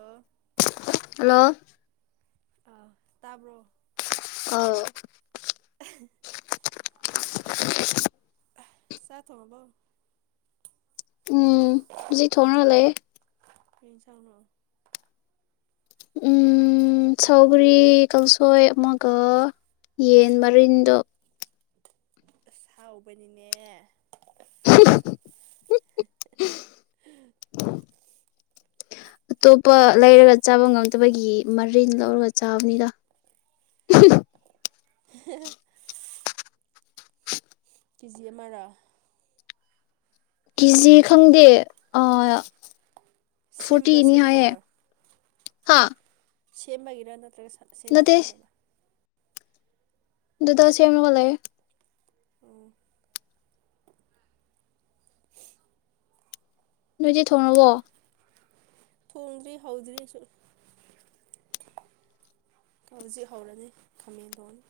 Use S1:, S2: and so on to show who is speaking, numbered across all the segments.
S1: ꯑ
S2: ꯍꯜꯂꯣ
S1: ꯑ ꯇꯥꯔꯕꯣ
S2: ꯑ
S1: [inaudible]
S2: [inaudible]
S1: ꯁꯥꯊꯣꯕꯎ
S2: ꯎꯝꯖꯤ ꯊꯅꯂꯦ
S1: ꯀꯅ ꯆꯥꯎꯅ
S2: ꯁꯥꯎꯒꯔꯤ ꯀꯥꯡꯁꯣꯏ ꯑꯃꯒ ꯌꯦꯟ ꯃꯔꯤꯟꯗꯣ
S1: ꯑ ꯍꯥꯎꯕꯅꯤꯅꯦ
S2: ꯑꯇꯣꯞꯄ ꯂꯩꯔꯒ ꯆꯥꯕ ꯉꯝꯗꯕꯒꯤ ꯃꯔꯤꯟ ꯂꯧꯔꯒ ꯆꯥꯕꯅꯤꯗ
S1: [inaudible] ꯀꯦꯖꯤ ꯑꯃꯔꯥ
S2: ꯀꯦꯖꯤ ꯈꯪꯗꯦ
S1: ꯁꯦꯝꯕ꯭ꯔꯣ ꯁꯦꯝꯗꯕ꯭ꯔꯣ
S2: ꯍꯥꯥ
S1: ꯁꯤꯦꯃꯒꯤꯔ ꯅꯠꯇ꯭ꯔꯒ ꯁꯦꯝꯅꯕꯤꯔꯅ
S2: ꯑꯗꯨꯗ ꯁꯦꯝ ꯑꯃꯒꯂꯦ
S1: ꯑꯣ
S2: ꯅꯣꯏꯗꯤ ꯊꯣꯡꯉꯑꯣꯣ
S1: ꯊꯣꯡꯗ꯭ꯔꯤ ꯍꯧꯗ꯭ꯦꯁꯨ ꯍꯧꯖꯤꯛ ꯍꯧꯔꯅꯤ ꯈꯥꯃꯦꯟ ꯊꯣꯡꯅꯤ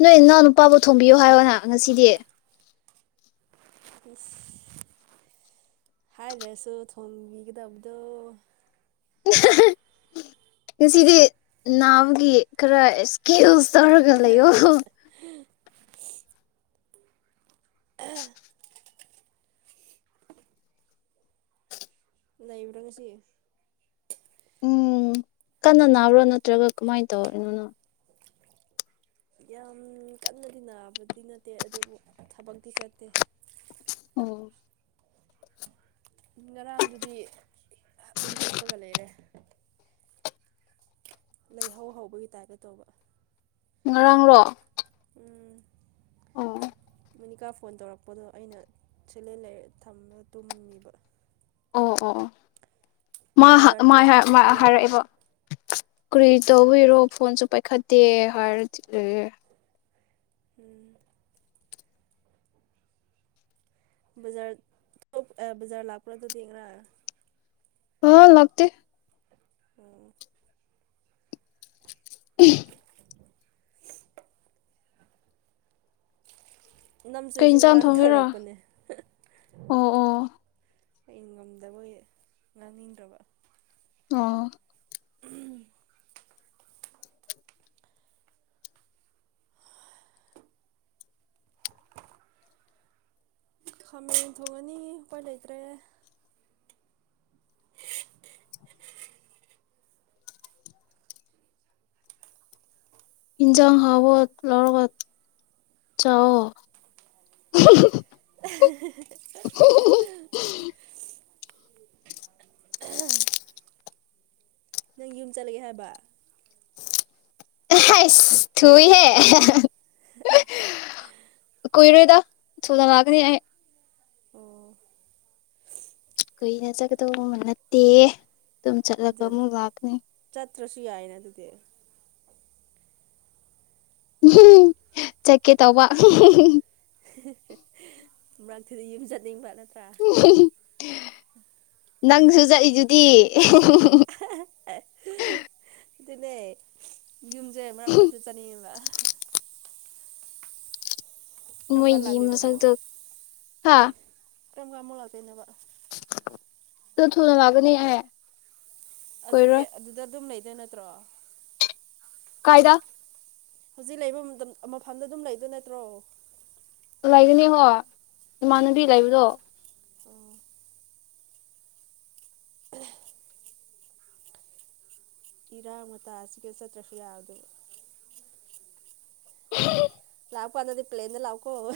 S2: ꯅꯣꯏ ꯏꯅꯥꯎ ꯅꯨꯄꯥꯕꯨ ꯊꯣꯡꯝꯕꯤꯌꯨ ꯍꯥꯏꯌꯣꯅ ꯉꯁꯤꯗꯤ
S1: ꯏꯁ ꯍꯥꯏꯔꯁꯨ ꯊꯣꯕꯤꯒꯗꯕꯗꯣ
S2: ꯉꯁꯤꯗꯤ ꯅꯥꯕꯒꯤ ꯈꯔ ꯏꯁꯀꯤꯜꯁ ꯇꯔꯒ ꯂꯩ ꯑꯣ [inaudible]
S1: ꯂꯩꯕꯔꯒꯁꯤ
S2: ꯎꯝ ꯀꯟꯅ ꯅꯥꯕ꯭ꯔꯣ ꯅꯠꯇ꯭ꯔꯒ ꯀꯃꯥꯏꯅ ꯇꯧꯔꯤꯅꯣꯅ
S1: ꯌꯥꯝ ꯀꯟꯅꯗꯤꯟꯅꯕꯗꯤ ꯅꯠꯇꯦ ꯑꯗꯨꯕꯨ ꯊꯕꯛꯇꯤ ꯆꯠꯇꯦ
S2: ꯑꯣ
S1: ꯉꯔꯥꯡꯗꯨꯗꯤ ꯑꯗꯨꯝ ꯍꯤꯞꯄꯒ ꯂꯩꯔꯦ ꯂꯩꯍꯧ ꯍꯧꯕꯒꯤ ꯇꯥꯏꯞꯇ ꯇꯧꯕ
S2: ꯉꯔꯥꯡꯔꯣ ꯑꯣ
S1: ꯃꯨꯅꯤꯀꯥ ꯐꯣꯟ ꯇꯧꯔꯛꯄꯗꯣ ꯑꯩꯅ ꯁꯂꯦꯟ ꯂꯩꯔ ꯊꯝꯒ ꯇꯨꯝꯃꯤꯕ
S2: ꯑꯣ ꯑꯣ
S1: ꯅꯣꯏ ꯕꯖꯥꯔ ꯊꯣꯛ
S2: ꯑꯣ
S1: ꯂꯥꯛꯄ꯭ꯔꯥ
S2: ꯍꯥꯏꯔꯛꯑꯦꯕ ꯀꯨꯔꯤ ꯇꯧꯕꯤꯔꯣ ꯐꯣꯟꯁꯨ ꯄꯥꯏꯈꯠꯇꯦ ꯍꯥꯏꯔꯗꯤ ꯂꯩꯦ
S1: ꯎꯝ ꯕꯖꯥ ꯕꯖꯥꯔ ꯂꯥꯛꯄ꯭ꯔ ꯑꯗꯨ ꯊꯦꯡ꯭ꯔ
S2: ꯑ ꯂꯇ
S1: ꯑꯣ
S2: [inaudible] ꯀꯩ
S1: ꯅꯝꯁꯨꯨꯁꯨ
S2: ꯏꯟꯁꯥꯡ
S1: ꯉꯔꯥꯡ
S2: ꯊꯣꯡꯒꯦꯔꯥ
S1: ꯇꯧꯔꯛꯄꯅꯦ
S2: ꯑꯣ ꯑꯣ
S1: ꯍꯩꯅ ꯉꯝꯗꯕ ꯉꯥꯡꯅꯤꯡꯗ꯭ꯔꯕ
S2: ꯑꯣ
S1: ꯎ ꯈꯥꯃꯦꯟ ꯊꯣꯡꯉꯅꯤ ꯎꯄꯣꯏ ꯂꯩꯇ꯭ꯔꯦ
S2: ꯍꯟꯖꯥꯡ ꯍꯥꯕ ꯂꯔ ꯆꯑꯣ
S1: [inaudible] ꯑ ꯅꯪ ꯌꯨꯝ ꯆꯠꯂꯒꯦ ꯍꯥꯏꯕ
S2: ꯔꯥꯏꯁ ꯊꯨꯏꯍꯦ
S1: ꯍꯥ
S2: ꯀꯨꯏꯔ ꯁꯣꯗ ꯂꯒꯅꯤ
S1: ꯑꯣ
S2: ꯀꯅ ꯆꯠꯀꯗꯧꯕꯕ ꯅꯠꯇꯦ ꯑꯗꯨꯝ ꯆꯠꯂꯒ
S1: ꯖꯠ
S2: ꯑꯃꯨꯛ ꯉꯥꯛꯅꯤ
S1: ꯆꯠꯇ꯭ꯔꯁꯨ ꯌꯥꯏꯅ ꯑꯗꯨꯨꯗ
S2: ꯎꯝ ꯆꯀꯦ ꯇꯧꯋꯥ
S1: ꯔ ꯊꯗꯤ ꯌꯦ ꯆꯅꯤꯡ ꯃꯥ ꯆ ꯆ
S2: ꯅꯪꯁꯨ ꯆꯛꯏꯗꯨꯗꯤ
S1: [inaudible] ꯑꯗꯨꯅꯦ ꯌꯨꯝꯁꯦ ꯃꯔꯛ ꯃꯔꯛꯇ ꯆꯠꯅꯤꯡꯉꯦꯕ ꯀꯔꯝ ꯀꯥꯟ
S2: ꯃꯣꯏꯒꯤ
S1: ꯂꯥꯛꯇꯣꯏꯕ ꯑꯃꯨꯛ
S2: ꯃꯁꯗꯨ ꯍꯥ
S1: ꯀꯔꯝ ꯀꯃꯣ ꯂꯥꯛꯇꯣꯏꯩꯅꯅꯕ
S2: ꯑꯗꯨ ꯊꯅ ꯂꯒꯅꯤ ꯍꯥꯏ
S1: ꯑꯗꯨꯗꯤ ꯑꯗꯨꯗ ꯑꯗꯨꯝ ꯂꯩ ꯗ ꯅꯠꯇ꯭ꯔꯥ
S2: ꯀꯥꯏꯗ
S1: ꯍꯧꯖꯤꯛ ꯂꯩꯕ ꯃꯇꯝ ꯃꯐꯝꯗ ꯑꯗꯨꯝ ꯂꯩꯗꯣꯏ ꯅꯠꯇ꯭ꯔꯣ
S2: ꯂꯩꯒꯅꯤ ꯍꯣ ꯏꯃꯥꯟꯅꯕꯤ ꯂꯩꯕꯗꯣ
S1: ꯑꯣ ꯎ ꯏꯔꯥꯡ ꯃꯇꯥꯁꯤꯒ ꯆꯠꯇ꯭ꯔꯁꯨ ꯌꯥꯗꯕ
S2: ꯎ
S1: ꯇꯥꯞꯄ ꯑꯥꯟꯗꯗꯤ ꯄ꯭ꯂꯂꯦꯝꯦꯟꯗ ꯂ ꯂꯧꯥꯎꯀꯣ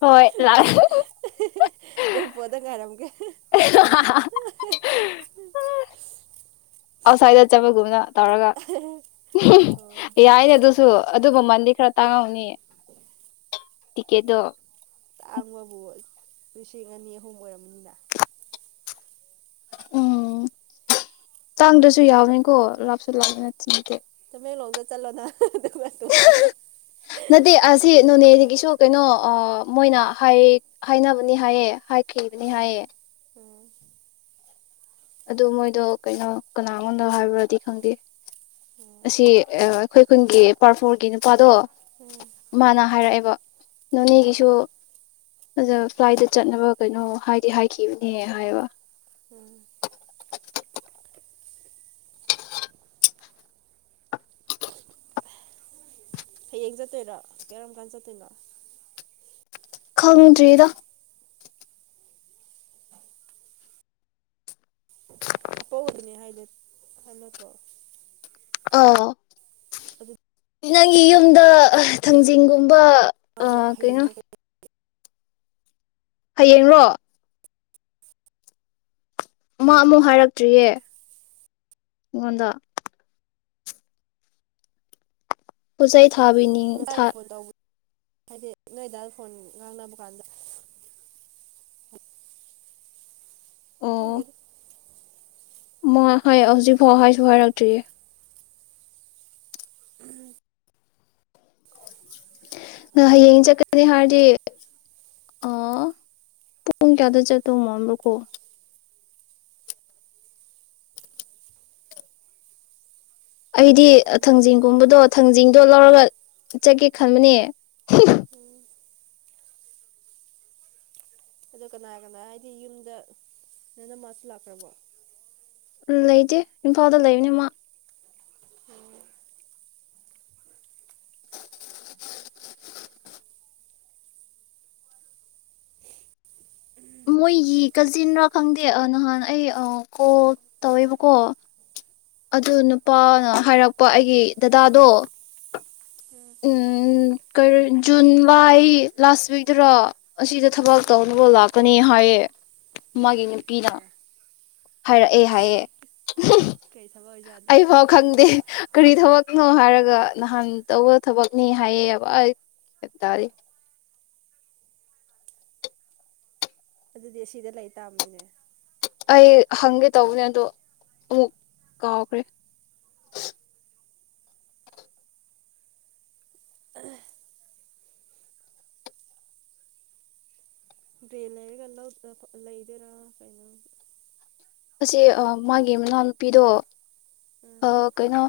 S2: ꯍꯣꯏ ꯂꯥꯁ
S1: ꯑꯦꯌꯔꯄꯣꯔꯠꯇ ꯉꯥꯏꯔꯝꯒꯦ
S2: ꯑꯥꯎꯠꯁꯥꯏꯗ ꯆꯠꯄꯒꯨꯝꯅ ꯇꯧꯔꯒ
S1: ꯑꯣ
S2: ꯌꯥꯏꯅꯦ ꯑꯗꯨꯁꯨ ꯑꯗꯨ ꯃꯃꯟꯗꯤ ꯈꯔ ꯇꯉꯥꯎꯅꯤ ꯇꯀꯦꯗ
S1: ꯇꯥꯡꯕꯕꯨ ꯂꯤꯁꯤꯡ ꯑꯅꯤ ꯑꯍꯨꯝ ꯑꯣꯏꯔꯕꯝꯅꯤꯅ
S2: ꯎꯝ ꯇꯥꯡꯗꯁꯨ ꯌꯥꯎꯅꯤꯀꯣ ꯂꯥꯞꯁꯨ ꯂꯥꯞꯄ ꯅꯠꯇ ꯅꯠꯇꯦ
S1: ꯃ ꯂꯣꯗ ꯆꯂꯣꯗ ꯃ ꯇ ꯋꯥ
S2: ꯅꯠꯇꯦ ꯑꯁꯤ ꯅꯣꯅꯦꯗꯒꯤꯁꯨ ꯀꯩꯅꯣ ꯃꯣꯏꯅ ꯍꯥꯏ ꯍꯥꯏꯅꯕꯅꯤ ꯍꯥꯏꯌꯦ ꯈꯈꯤꯗꯅꯤ
S1: ꯎꯝ
S2: ꯍꯥꯏꯌꯦ
S1: ꯎꯝ
S2: ꯑꯗꯨ ꯃꯣꯏꯗꯣ ꯀꯩꯅꯣ ꯀꯅꯥꯉꯗꯣ ꯍꯥꯏꯕ꯭ꯔꯗꯤ ꯈꯪꯗꯦ
S1: ꯎꯝ
S2: ꯑꯁꯤ ꯑ ꯑꯩꯈꯣꯏ ꯈꯨꯟꯒꯤ ꯄꯥꯔ ꯐꯣꯔꯒꯤ ꯅꯨꯄꯥꯗꯣ
S1: ꯎꯝ
S2: ꯃꯥꯅ ꯍꯥꯏꯔꯛꯑꯦꯕ
S1: ꯎꯝ
S2: ꯅꯅꯤꯒꯤꯁꯨ ꯑꯗ ꯐ꯭ꯂꯥꯏꯠꯇ ꯆꯠꯅꯕ ꯀꯩꯅꯣ ꯍꯥꯏꯗꯤ ꯍꯥꯏꯈꯤꯕꯅꯦ ꯍꯥꯏꯕ
S1: ꯎꯝ
S2: [inaudible]
S1: ꯍꯌꯦꯡ ꯆꯠꯇꯣꯏꯔꯥ ꯀꯔꯝ ꯀꯥꯟ ꯆꯠꯇꯣꯏꯅꯣ
S2: ꯈꯪꯗ꯭ꯔꯤꯗ
S1: ꯑꯄ ꯑꯣꯏꯗꯅꯦ ꯍꯥꯏꯗ ꯈꯅꯠꯇꯣ
S2: ꯑꯣ
S1: ꯑꯗꯨ
S2: ꯅꯪꯒꯤ ꯌꯨꯝꯗ ꯑ ꯊꯥꯡꯖꯤꯡꯒꯨꯝꯕ
S1: ꯃꯥꯗꯤ ꯍꯌꯦꯡ
S2: ꯀꯩꯅꯣ
S1: [inaudible]
S2: ꯍꯌꯦꯡꯔꯣ ꯃꯥ ꯑꯃꯨꯛ ꯍꯥꯏꯔꯛꯇ꯭ꯔꯤꯌꯦ ꯑꯩꯉꯣꯟꯗ ꯍꯁꯥꯏ ꯊꯥꯕꯤꯅꯤ
S1: ꯉꯁꯥꯏ
S2: ꯊ
S1: ꯐꯣꯟ ꯇꯧꯕ ꯍꯥꯏꯗꯤ ꯅꯣꯏꯗ ꯐꯣꯟ ꯉꯥꯡꯅꯕ ꯀꯥꯟꯗ
S2: ꯑꯣ
S1: ꯈꯪꯗꯦꯗ
S2: ꯃ ꯍꯥꯏ ꯍꯧꯖꯤꯛꯐꯥꯎ ꯍꯥꯏꯁꯨ ꯍꯥꯏꯔꯛꯇ꯭ꯔꯤꯌꯦ
S1: ꯎꯝ
S2: ꯑ ꯍꯌꯦꯡ ꯆꯠꯀꯅꯤ ꯍꯥꯏꯔꯗꯤ ꯑ ꯄꯨꯡ ꯀꯌꯥꯗ ꯆꯠꯇꯧ ꯃꯝꯕ꯭ꯔꯣꯀꯣ ꯑꯩꯗꯤ
S1: ꯂꯧ
S2: ꯊꯥꯡꯖꯤꯡꯒꯨꯝꯕꯗꯣ ꯊꯥꯡꯖꯤꯡꯗꯣ ꯂꯧꯔꯒ ꯆꯠꯒꯦ ꯈꯟꯕꯅꯦ
S1: ꯎꯝ ꯑꯗꯨ ꯀꯅꯥ ꯀꯅꯥ ꯍꯥꯏꯗꯤ ꯌꯨꯝꯗ ꯅꯣꯏꯅ ꯃꯥꯁꯨ ꯂꯥꯛꯈ꯭ꯔꯕꯣ
S2: ꯎꯝ ꯂꯩꯇꯦ ꯏꯝꯐꯥꯜꯗ ꯂꯩꯕꯅꯤ ꯃꯥ
S1: ꯎꯝ
S2: ꯃꯣꯏꯒꯤ ꯀꯖꯤꯟꯅꯔꯥ ꯈꯪꯗꯦ ꯅꯍꯥꯟ ꯑꯩ ꯀꯣꯜ ꯇꯧꯋꯦꯕꯀꯣ ꯑꯗꯨꯅ ꯄꯥꯅꯣ
S1: ꯎꯝ
S2: ꯍꯥꯏꯔꯛꯄ ꯑꯩꯒꯤ ꯗꯗꯥꯗꯣ
S1: ꯎꯝ
S2: ꯎꯝ ꯀ ꯖꯨꯟ ꯂꯥꯏ ꯂꯥꯁ ꯋꯤꯛꯇꯔꯣ ꯑꯁꯤꯗ ꯊꯕꯛ ꯇꯧꯅꯕ ꯂꯥꯛꯀꯅꯤ ꯍꯥꯏꯌꯦ ꯃꯥꯒꯤ ꯄꯤꯤꯗ
S1: ꯑꯦ
S2: ꯍꯥꯏꯔꯛꯑꯦ ꯍꯥꯏꯌꯦ
S1: ꯀꯩ ꯊꯕ
S2: ꯑꯩꯐꯥꯎ ꯈꯪꯗꯦ ꯀꯔꯤ ꯊꯕꯛ ꯀꯩꯅꯣ ꯍꯥꯏꯔꯒ ꯅꯍꯥꯟ ꯇꯧꯕ ꯊꯕꯛꯅꯤ ꯍꯥꯏꯌꯦꯕ ꯑꯩ ꯀꯇꯥꯗꯤꯦ
S1: ꯑꯗꯨꯗꯤ ꯑꯁꯤꯗ ꯂꯩ ꯇꯥꯕꯅꯤꯅꯦ
S2: ꯑꯩ ꯍꯪꯒꯦ ꯇꯧꯕꯅꯦ ꯑꯗꯣ ꯑꯃꯨꯛ ꯀꯥꯎꯈ꯭ꯔꯦ
S1: ꯗ꯭ꯔꯦꯟ ꯂꯩꯔꯒ ꯂꯩꯗꯦꯔꯥ ꯀꯩꯅꯣ
S2: ꯑꯁꯤ ꯃꯥꯒꯤ ꯃꯅꯥꯎꯅꯨꯄꯤꯗꯣ ꯑ
S1: ꯎꯝ
S2: ꯀꯩꯅꯣ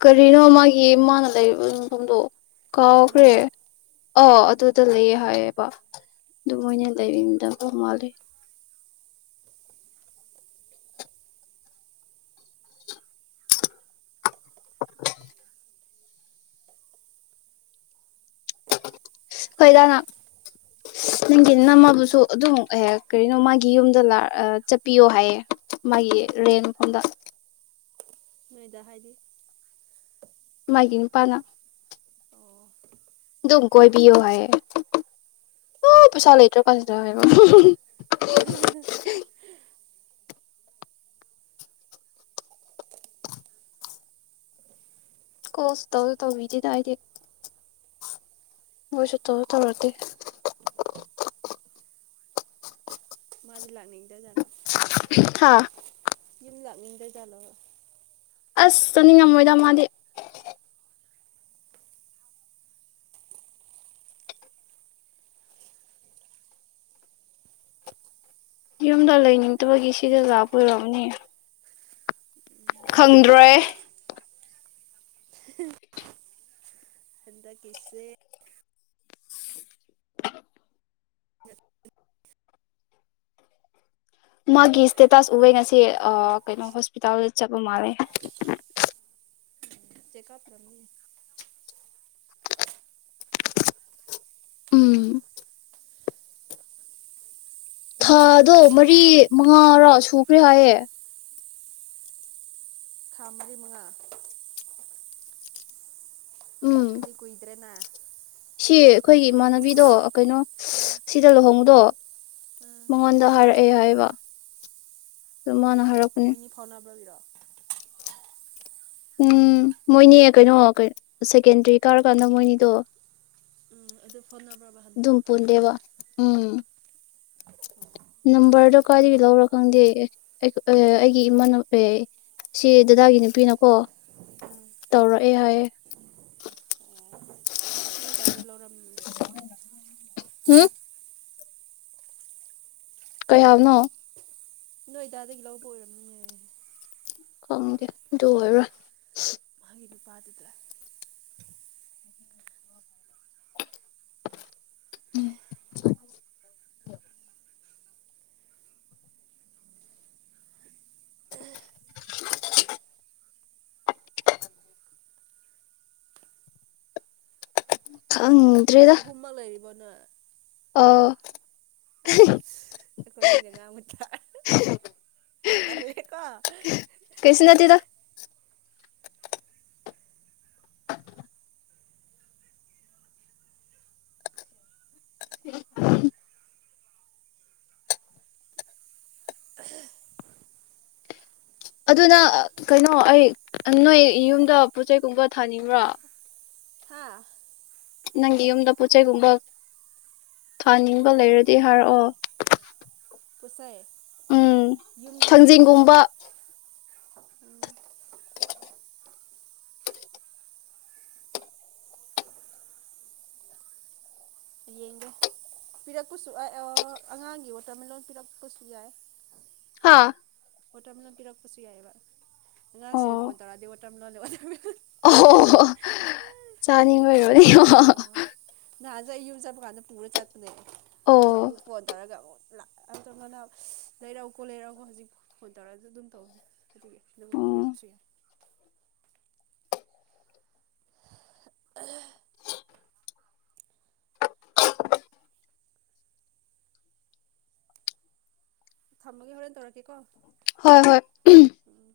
S2: ꯀꯔꯤꯅꯣ ꯃꯥꯒꯤ ꯃꯥꯅ ꯂꯩ ꯃꯐꯝꯗꯣ ꯀꯥꯎꯈ꯭ꯔꯦ
S1: ꯇꯔꯨꯡ
S2: ꯑ ꯑꯗꯨꯗ ꯂꯩꯌꯦ ꯍꯥꯏꯌꯦꯦꯕ ꯑꯗꯨ
S1: ꯎꯝ
S2: ꯃꯣꯏꯅ ꯂꯩꯕꯤꯗꯗꯧ ꯃꯥꯂꯦ [inaudible] ꯍꯣꯏꯗꯥꯅ ꯅꯪꯒꯤ ꯅꯝꯃꯕꯨꯁꯨ ꯑꯗꯨꯝ ꯍꯦꯛ ꯀꯔꯤꯅꯣ ꯃꯥꯒꯤ ꯌꯨꯝꯗ ꯆꯠꯄꯤꯌꯣ ꯍꯥꯏꯌꯦ ꯃꯥꯒꯤ ꯔꯦꯟ ꯃꯐꯝꯗ
S1: ꯅꯣꯏ ꯍꯥꯏꯒꯤ
S2: ꯃꯥꯒꯤꯅꯤ ꯄꯅ
S1: ꯑꯣ
S2: ꯑꯗꯨꯝ ꯀꯣꯏꯕꯤꯌꯣ ꯍꯥꯏꯌꯦ ꯑꯣ ꯄꯩꯁꯥ ꯂꯩꯇ꯭ꯔꯣ ꯐꯁꯤꯗ ꯍꯥꯏꯔꯣ ꯀꯣꯁꯨ ꯇꯧꯁꯨ ꯇꯧꯕꯤꯗꯦꯅ ꯑꯩꯗꯤ ꯃꯣꯏꯁꯨ ꯇꯧ ꯇꯧꯔꯀꯦ
S1: ꯃ ꯂꯥꯛꯅꯤꯗ ꯔ
S2: ꯍꯥꯥ
S1: ꯌ ꯂꯥꯛ ꯃꯤꯗ ꯆꯂꯣ
S2: ꯑꯁ ꯆꯠꯅꯤꯡꯉꯝꯃꯣꯏꯗ ꯃꯥꯗꯤ ꯌꯨꯝꯗ ꯂꯩꯅꯤꯡꯗꯕꯒꯤ ꯁꯤꯗ ꯂꯥꯄ ꯑꯣꯏꯔꯔꯕꯅꯦ ꯈꯪꯗ꯭ꯔꯣꯏ
S1: ꯑꯟꯗ ꯀꯁꯦ
S2: ꯃꯥꯒꯤ ꯏꯁꯇꯦꯇꯥꯁ ꯎꯕꯦ ꯉꯁꯤ ꯀꯩꯅꯣ ꯍꯣꯁꯄꯤꯇꯥꯜꯗ ꯆꯠꯄ ꯃꯥꯜꯂꯦ
S1: ꯆꯦ ꯀꯥꯞꯄꯔꯅꯤ
S2: ꯎꯝ ꯊꯥꯗꯣ ꯃꯔꯤ ꯃꯉꯥꯔꯥ ꯁꯨꯈ꯭ꯔꯦ ꯍꯥꯏꯌꯦꯦ
S1: ꯊꯥ ꯃꯔꯤ ꯃꯉꯥ
S2: ꯎꯝ
S1: ꯑꯗꯨꯗꯤ ꯀꯨꯏꯗ꯭ꯔꯦꯅ
S2: ꯁꯤ ꯑꯩꯈꯣꯏꯒꯤ ꯏꯃꯥꯟꯅꯕꯤꯗꯣ
S1: ꯎꯝ ꯎꯝ
S2: ꯃꯪꯉꯟꯗꯍꯔ ꯑꯦ ꯍꯥꯏꯕ ꯑꯗꯨ ꯃꯥꯅ
S1: ꯑꯣ
S2: ꯍꯥꯏꯔꯛ
S1: ꯃꯣꯏꯅꯤ ꯐꯥꯎꯣꯟꯕ꯭ꯔꯣꯕꯤꯔꯣ
S2: ꯎꯝ ꯃꯣꯏꯅꯤ ꯀꯩꯅꯣ ꯁꯦꯀꯦꯟꯗ꯭ꯔꯤ ꯀꯥꯔꯀꯥꯟꯗ ꯃꯣꯏꯅꯤꯗꯣ
S1: ꯎꯝ ꯑꯗꯨ ꯐꯥꯎꯅꯕ꯭ꯔꯕ ꯍꯟꯗꯛꯀ
S2: ꯝꯄꯨꯔ ꯗꯦꯕ ꯎꯝ ꯅꯝꯕꯔꯗꯣ ꯀꯥꯏꯗꯒꯤ ꯂꯧꯔꯣ ꯈꯪꯗꯦ ꯑꯩꯒꯤ ꯏꯃ ꯁꯤ ꯗꯗꯥꯒꯤ ꯅꯨꯄꯤꯅꯀꯣ
S1: ꯎꯝ
S2: ꯇꯧꯔꯛꯑꯦ ꯍꯥꯏ
S1: ꯅꯣꯏꯗꯥꯗ ꯂꯧꯔꯝꯃꯤ
S2: ꯎꯝ ꯀꯩꯅꯣ
S1: ꯅꯣꯏꯗꯥꯗꯒꯤ ꯂꯧꯕ ꯑꯣꯏꯔꯝꯅꯤꯌꯦ
S2: ꯈꯣꯡꯒꯦ ꯑꯣꯏꯔ ꯋꯥ
S1: ꯑꯩꯒꯤ ꯅꯨꯄꯥꯗꯨꯗ꯭ꯔ
S2: ꯎꯝ ꯑꯪ
S1: ꯍꯣꯨꯝꯃ ꯂ ꯍꯥꯏꯔꯤꯕ ꯅ
S2: ꯑꯥ
S1: ꯑꯁ ꯑꯩꯈꯣꯏ ꯑꯅꯤꯅꯒ ꯃꯨꯊ ꯇꯜꯂꯦꯀꯣ
S2: ꯀꯩꯁꯨ ꯅꯠꯇꯦꯗ [inaudible]
S1: [inaudible]
S2: ꯑꯗꯨꯅ ꯀꯩꯅꯣ ꯑꯩ ꯅꯣꯏ ꯌꯨꯝꯗ ꯄꯣꯠꯆꯩꯒꯨꯝꯕ ꯊꯥꯅꯤꯡꯕ꯭ꯔꯥ
S1: ꯍꯥ
S2: ꯅꯪꯒꯤ ꯌꯨꯝꯗ ꯄꯣꯠꯆꯩꯒꯨꯝꯕ ꯊꯥꯅꯤꯡꯕ ꯂꯩꯔꯗꯤ ꯍꯥꯏꯔꯛꯑꯣ
S1: ꯄꯣꯁꯥꯏ
S2: ꯎꯝ ꯊꯥꯡꯖꯤꯡꯒꯨꯝꯕ
S1: ꯎꯝ ꯌꯦꯡꯒꯦ ꯄꯤꯔꯛꯄꯁꯨ ꯑꯉꯥꯡꯒꯤ ꯋꯥꯇꯔꯃꯦꯂꯣꯟ ꯄꯤꯔꯛꯄꯁꯨ ꯌꯥꯏ
S2: ꯍꯥꯥ
S1: ꯑꯣ ꯇꯔ ꯃꯅ ꯄꯤꯔꯛ ꯄ ꯄꯨꯁꯤ ꯌꯥꯏꯑꯕ ꯉ ꯁꯤꯔꯐ ꯑꯣꯏ ꯇꯔꯗꯤ ꯂ ꯂꯩꯦ
S2: ꯑꯣꯣ ꯆꯥꯅꯤꯡꯉ ꯑꯣꯏꯔ ꯑ
S1: ꯅꯑ ꯌꯨ ꯆꯕ ꯀꯥꯟꯗ ꯄ ꯄꯨꯔ ꯆ ꯑꯗꯩ
S2: ꯑꯣ
S1: ꯑ ꯑꯃꯨꯛ ꯐꯣꯟ ꯇꯧꯔꯒ ꯑꯃꯨꯛ ꯂꯥꯛ ꯑꯇꯣ ꯃꯅ ꯂꯩꯔꯛꯎꯀꯣ ꯂꯩꯔꯛꯎꯀꯣ ꯍꯧꯖꯤꯛ ꯐꯣꯟ ꯇꯧꯔꯛꯑꯁꯨ ꯑꯗꯨꯝ ꯇꯧꯅꯤ ꯑꯗꯨ ꯑꯗꯨ ꯄꯌꯥ
S2: ꯎꯝ
S1: ꯈꯨꯁꯤ ꯑ ꯊꯃꯒꯒꯤ ꯍꯣꯔꯦꯟ ꯇꯔ ꯀꯀꯣ
S2: ꯍꯣꯏ ꯍꯣꯏ
S1: ꯎꯝ